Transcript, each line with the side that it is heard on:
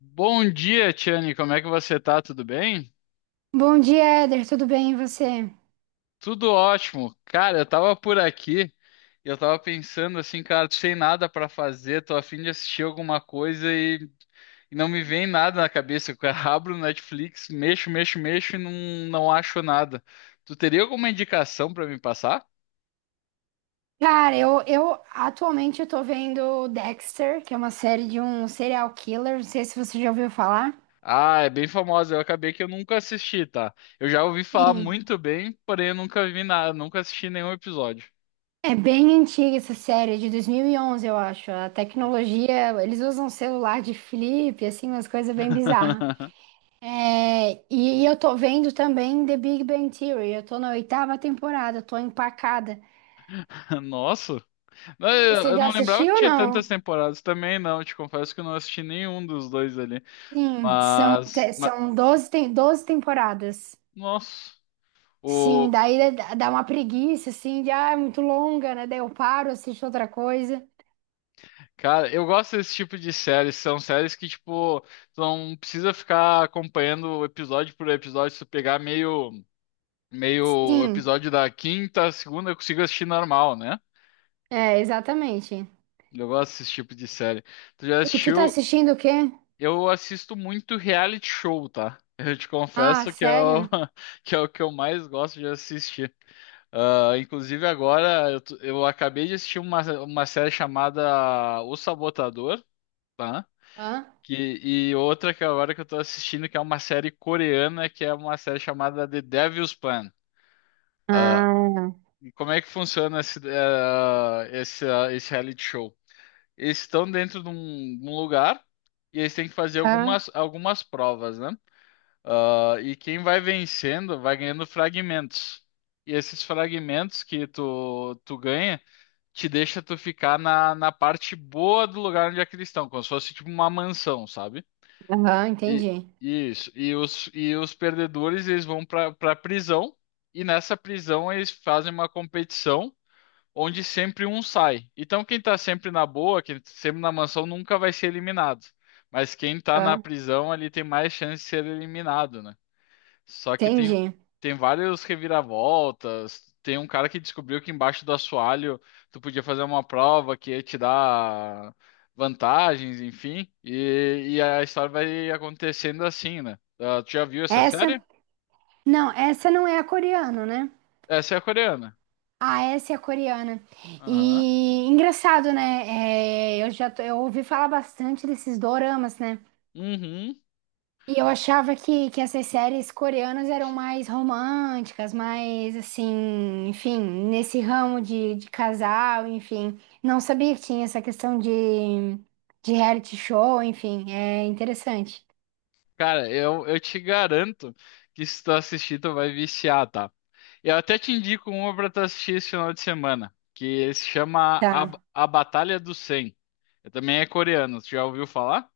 left: Bom dia, Tiane. Como é que você tá? Tudo bem?
right: Bom dia, Éder. Tudo bem e você?
left: Tudo ótimo. Cara, eu tava por aqui e eu tava pensando assim, cara, sem nada pra fazer, tô a fim de assistir alguma coisa e não me vem nada na cabeça. Eu abro o Netflix, mexo, mexo, mexo e não acho nada. Tu teria alguma indicação pra me passar?
right: Cara, eu atualmente eu tô vendo Dexter, que é uma série de um serial killer. Não sei se você já ouviu falar.
left: Ah, é bem famosa. Eu acabei que eu nunca assisti, tá? Eu já ouvi falar
right: Sim.
left: muito bem, porém eu nunca vi nada, nunca assisti nenhum episódio.
right: É bem antiga essa série, é de 2011 eu acho. A tecnologia, eles usam celular de flip, assim, umas coisas bem bizarras. É, e eu tô vendo também The Big Bang Theory. Eu tô na oitava temporada, tô empacada.
left: Nossa. Não, Eu
right: Você
left: eu
right: já
left: não lembrava que
right: assistiu ou
left: tinha tantas
right: não?
left: temporadas também, não. Te confesso que eu não assisti nenhum dos dois ali.
right: Sim, são,
left: Mas,
right: te-
left: ma-
right: são doze temporadas.
left: nossa,
right: Sim,
left: o
right: daí dá uma preguiça, assim, de, ah, é muito longa, né? Daí eu paro, assisto outra coisa.
left: cara, eu gosto desse tipo de séries. São séries que tipo, tu não precisa ficar acompanhando episódio por episódio. Se tu pegar meio
right: Sim,
left: episódio da quinta, segunda, eu consigo assistir normal, né?
right: é, exatamente.
left: Eu gosto desse tipo de série. Tu já
right: E tu tá
left: assistiu?
right: assistindo o quê?
left: Eu assisto muito reality show, tá? Eu te
right: Ah,
left: confesso que é
right: sério?
left: que é o que eu mais gosto de assistir. Ah, inclusive agora eu acabei de assistir uma série chamada O Sabotador, tá?
right: Hã?
left: Que, e outra que agora que eu tô assistindo, que é uma série coreana, que é uma série chamada The Devil's Plan. Ah,
right: Ah,
left: e como é que funciona esse reality show? Eles estão dentro de um lugar e eles têm que fazer
right: ah
left: algumas provas, né? Ah, e quem vai vencendo vai ganhando fragmentos. E esses fragmentos que tu ganha te deixa tu ficar na parte boa do lugar onde é que eles estão, como se fosse tipo uma mansão, sabe?
right: aham,
left: E
right: entendi.
left: isso. E os perdedores eles vão para prisão e nessa prisão eles fazem uma competição onde sempre um sai. Então quem tá sempre na boa, quem tá sempre na mansão nunca vai ser eliminado. Mas quem tá
right: ah
left: na prisão ali tem mais chance de ser eliminado, né? Só que tem,
right: Entendi.
left: tem vários reviravoltas. Tem um cara que descobriu que embaixo do assoalho tu podia fazer uma prova que ia te dar vantagens, enfim. E a história vai acontecendo assim, né? Ah, tu já viu essa
right: Essa,
left: série?
right: não, essa não é a coreana, né?
left: Essa é a coreana.
right: Ah, essa é a coreana.
left: Aham.
right: E engraçado, né? É, eu ouvi falar bastante desses doramas, né?
left: Uhum.
right: E eu achava que essas séries coreanas eram mais românticas, mais assim, enfim, nesse ramo de casal, enfim. Não sabia que tinha essa questão de reality show, enfim, é interessante.
left: Cara, eu te garanto que se tu assistir, tu vai viciar, tá? Eu até te indico uma pra tu assistir esse final de semana, que se chama
right: Tá.
left: A Batalha do 100. Eu também é coreano, tu já ouviu falar?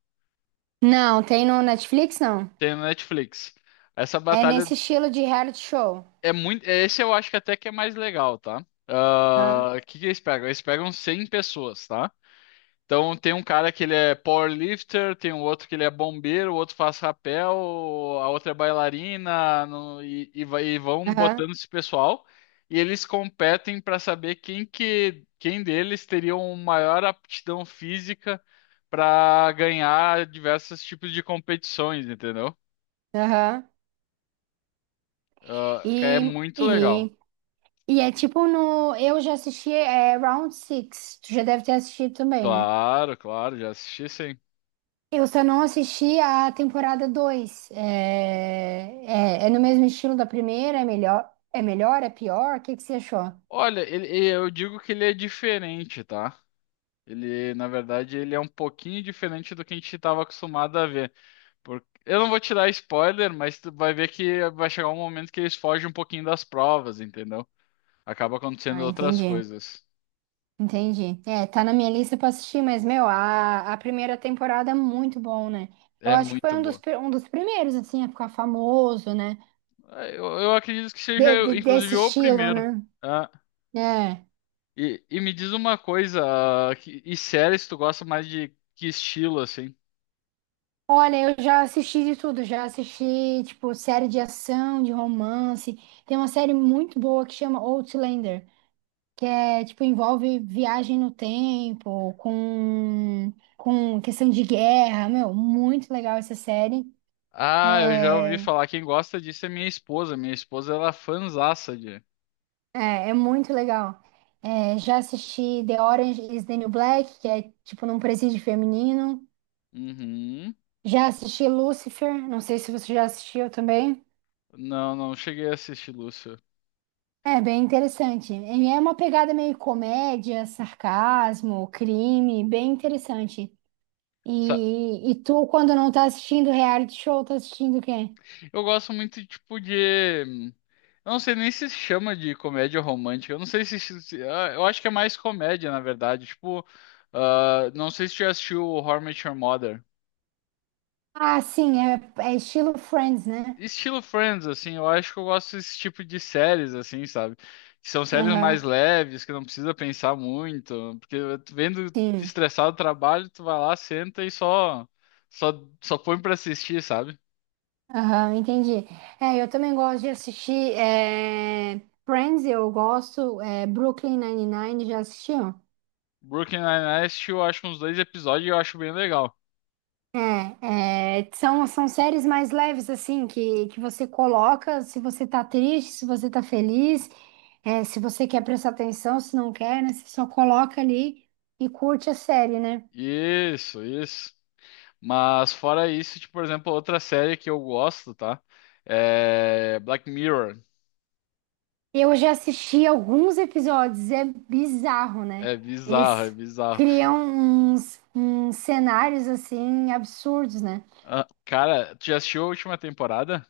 right: Não, tem no Netflix, não.
left: Tem no Netflix. Essa
right: É
left: batalha
right: nesse estilo de reality show.
left: é muito. Esse eu acho que até que é mais legal, tá?
right: Aham,
left: Ah, o que que eles pegam? Eles pegam 100 pessoas, tá? Então tem um cara que ele é powerlifter, tem um outro que ele é bombeiro, o outro faz rapel, a outra é bailarina, e vão
right: aham,
left: botando esse pessoal. E eles competem para saber quem quem deles teria uma maior aptidão física para ganhar diversos tipos de competições, entendeu?
right: aham.
left: Ah, que é
right: E,
left: muito legal.
right: e, e é tipo no. Eu já assisti é, Round Six. Tu já deve ter assistido também, né?
left: Claro, claro, já assisti sim.
right: Eu só não assisti a temporada 2. É, é no mesmo estilo da primeira? É melhor? É melhor? É pior? O que que você achou?
left: Olha, ele- eu digo que ele é diferente, tá? Ele é um pouquinho diferente do que a gente estava acostumado a ver. Eu não vou te dar spoiler, mas tu vai ver que vai chegar um momento que eles fogem um pouquinho das provas, entendeu? Acaba acontecendo
right: Ah,
left: outras
right: entendi.
left: coisas.
right: Entendi. É, tá na minha lista pra assistir, mas, meu, a primeira temporada é muito bom, né? Eu
left: É
right: acho que foi
left: muito
right: um dos,
left: boa.
right: pri- um dos primeiros, assim, a ficar famoso, né?
left: É, eu acredito que seja,
right: De- de-
left: inclusive,
right: desse
left: o
right: estilo,
left: primeiro.
right: né?
left: Ah,
right: É.
left: e me diz uma coisa, e séries tu gosta mais de que estilo, assim?
right: Olha, eu já assisti de tudo. Já assisti, tipo, série de ação, de romance. Tem uma série muito boa que chama Outlander, que é, tipo, envolve viagem no tempo, com questão de guerra, meu, muito legal essa série.
left: Ah, eu já ouvi
right: É,
left: falar, quem gosta disso é minha esposa. Minha esposa, ela é fãzaça de...
right: é, é muito legal. É, já assisti The Orange is the New Black, que é, tipo, num presídio feminino.
left: Uhum.
right: Já assisti Lucifer, não sei se você já assistiu também.
left: Não, não cheguei a assistir Lúcio.
right: É bem interessante. E é uma pegada meio comédia, sarcasmo, crime, bem interessante.
left: Sa-
right: E tu, quando não tá assistindo reality show, tá assistindo o quê?
left: Eu gosto muito, tipo, de. Eu não sei nem se chama de comédia romântica. Eu não sei se. Se- se- ah, Eu acho que é mais comédia, na verdade. Tipo, ah, não sei se tu já assistiu How I Met Your Mother.
right: Ah, sim, é estilo Friends, né?
left: Estilo Friends, assim, eu acho que eu gosto desse tipo de séries, assim, sabe? Que são séries
right: Aham,
left: mais leves, que não precisa pensar muito. Porque tu vendo
right: sim.
left: estressado o trabalho, tu vai lá, senta e só, só, só põe pra assistir, sabe?
right: Aham, entendi. É, eu também gosto de assistir é, Friends, eu gosto, Brooklyn Nine-Nine, já assistiu?
left: Brooklyn Nine-Nine eu acho uns dois episódios e eu acho bem legal.
right: É, são séries mais leves, assim, que você coloca se você tá triste, se você tá feliz, se você quer prestar atenção, se não quer, né? Você só coloca ali e curte a série, né?
left: Isso, isso. Mas fora isso, tipo, por exemplo, outra série que eu gosto, tá? É Black Mirror.
right: Eu já assisti alguns episódios, é bizarro, né?
left: É bizarro, é
right: Eles
left: bizarro.
right: criam uns cenários assim absurdos, né?
left: Ah, cara, tu já assistiu a última temporada?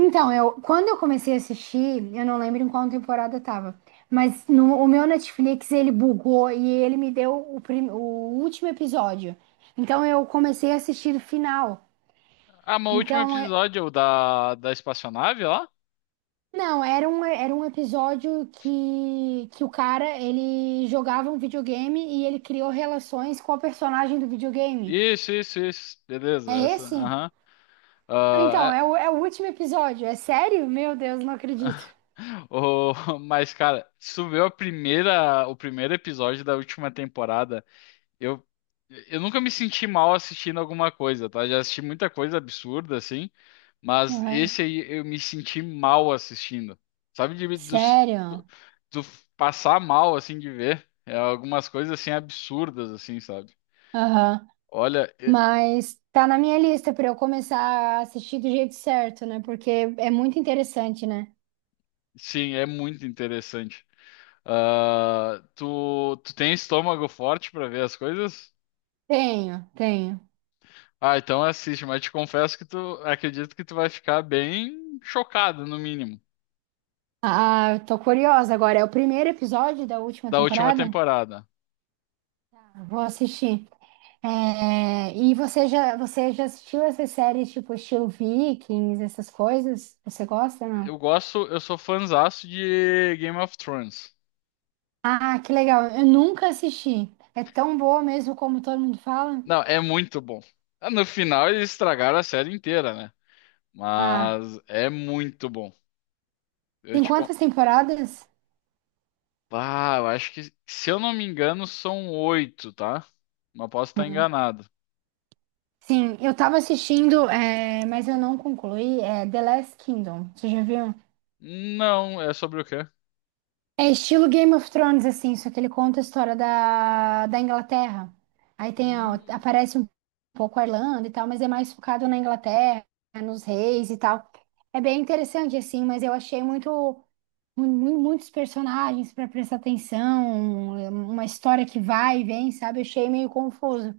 right: Então, eu quando eu comecei a assistir, eu não lembro em qual temporada eu tava, mas no, o meu Netflix ele bugou e ele me deu o último episódio. Então eu comecei a assistir o final.
left: Ah, mas o último
right: Então,
left: episódio é o da espaçonave lá?
right: não, era um episódio que o cara, ele jogava um videogame e ele criou relações com a personagem do videogame.
left: Isso, isso, isso.
right: É
left: Beleza, essa.
right: esse?
left: Aham.
right: Ah, então,
left: Ah, é-
right: é o último episódio. É sério? Meu Deus, não acredito.
left: O- mas, cara, se tu vê a primeira, o primeiro episódio da última temporada. Eu, eu nunca me senti mal assistindo alguma coisa, tá? Já assisti muita coisa absurda, assim, mas
right: Aham.
left: esse aí eu me senti mal assistindo. Sabe, de, do,
right: Sério?
left: do, do passar mal, assim, de ver. É algumas coisas, assim, absurdas, assim, sabe?
right: Aham.
left: Olha, é-
right: Mas tá na minha lista pra eu começar a assistir do jeito certo, né? Porque é muito interessante, né?
left: sim, é muito interessante. Ah, tu tem estômago forte pra ver as coisas?
right: Tenho, tenho.
left: Ah, então assiste, mas te confesso que tu acredito que tu vai ficar bem chocado, no mínimo,
right: Ah, eu tô curiosa agora. É o primeiro episódio da última
left: da última
right: temporada?
left: temporada.
right: Tá. Vou assistir. É, e você já assistiu essas séries tipo estilo Vikings, essas coisas? Você gosta, não?
left: Eu gosto, eu sou fãzaço de Game of Thrones.
right: Ah, que legal. Eu nunca assisti. É tão boa mesmo como todo mundo fala?
left: Não, é muito bom. Ah, no final eles estragaram a série inteira, né?
right: Ah,
left: Mas é muito bom. Eu
right: tem
left: te con...
right: quantas temporadas?
left: Ah, eu acho que, se eu não me engano, são oito, tá? Mas posso estar
right: Hum.
left: enganado.
right: Sim, eu tava assistindo, mas eu não concluí. É The Last Kingdom. Você já viu?
left: Não, é sobre o quê?
right: É estilo Game of Thrones, assim, só que ele conta a história da Inglaterra. Aí tem, ó,
left: Hum,
right: aparece um pouco a Irlanda e tal, mas é mais focado na Inglaterra, nos reis e tal. É bem interessante, assim, mas eu achei muitos personagens para prestar atenção, uma história que vai e vem, sabe? Eu achei meio confuso.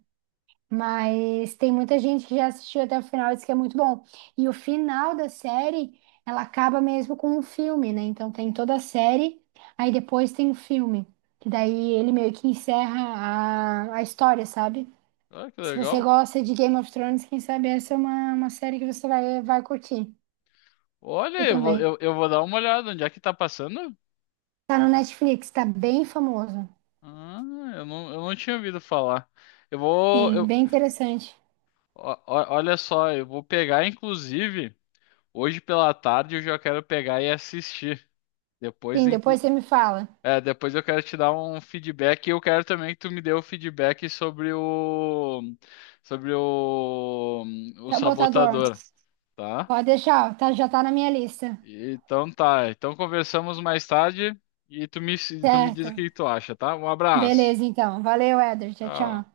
right: Mas tem muita gente que já assistiu até o final e diz que é muito bom. E o final da série, ela acaba mesmo com um filme, né? Então tem toda a série, aí depois tem o filme. Que daí ele meio que encerra a história, sabe?
left: ah, que
right: Se você
left: legal.
right: gosta de Game of Thrones, quem sabe essa é uma série que você vai curtir. Eu também.
left: Eu vou dar uma olhada. Onde é que tá passando?
right: Tá no Netflix, tá bem famoso.
left: Ah, eu não tinha ouvido falar. Eu vou.
right: Sim,
left: Eu-
right: bem interessante.
left: ó- ó- olha só, eu vou pegar, inclusive. Hoje pela tarde eu já quero pegar e assistir. Depois,
right: Sim,
left: inclu-
right: depois você me fala.
left: depois eu quero te dar um feedback e eu quero também que tu me dê o feedback sobre o
right: Sabotador.
left: sabotador, tá?
right: Pode deixar, ó, tá, já tá na minha lista.
left: Então tá. Então conversamos mais tarde e tu me diz o
right: Certo.
left: que tu acha, tá? Um abraço.
right: Beleza, então. Valeu, Éder. Tchau,
left: Tchau.
right: tchau.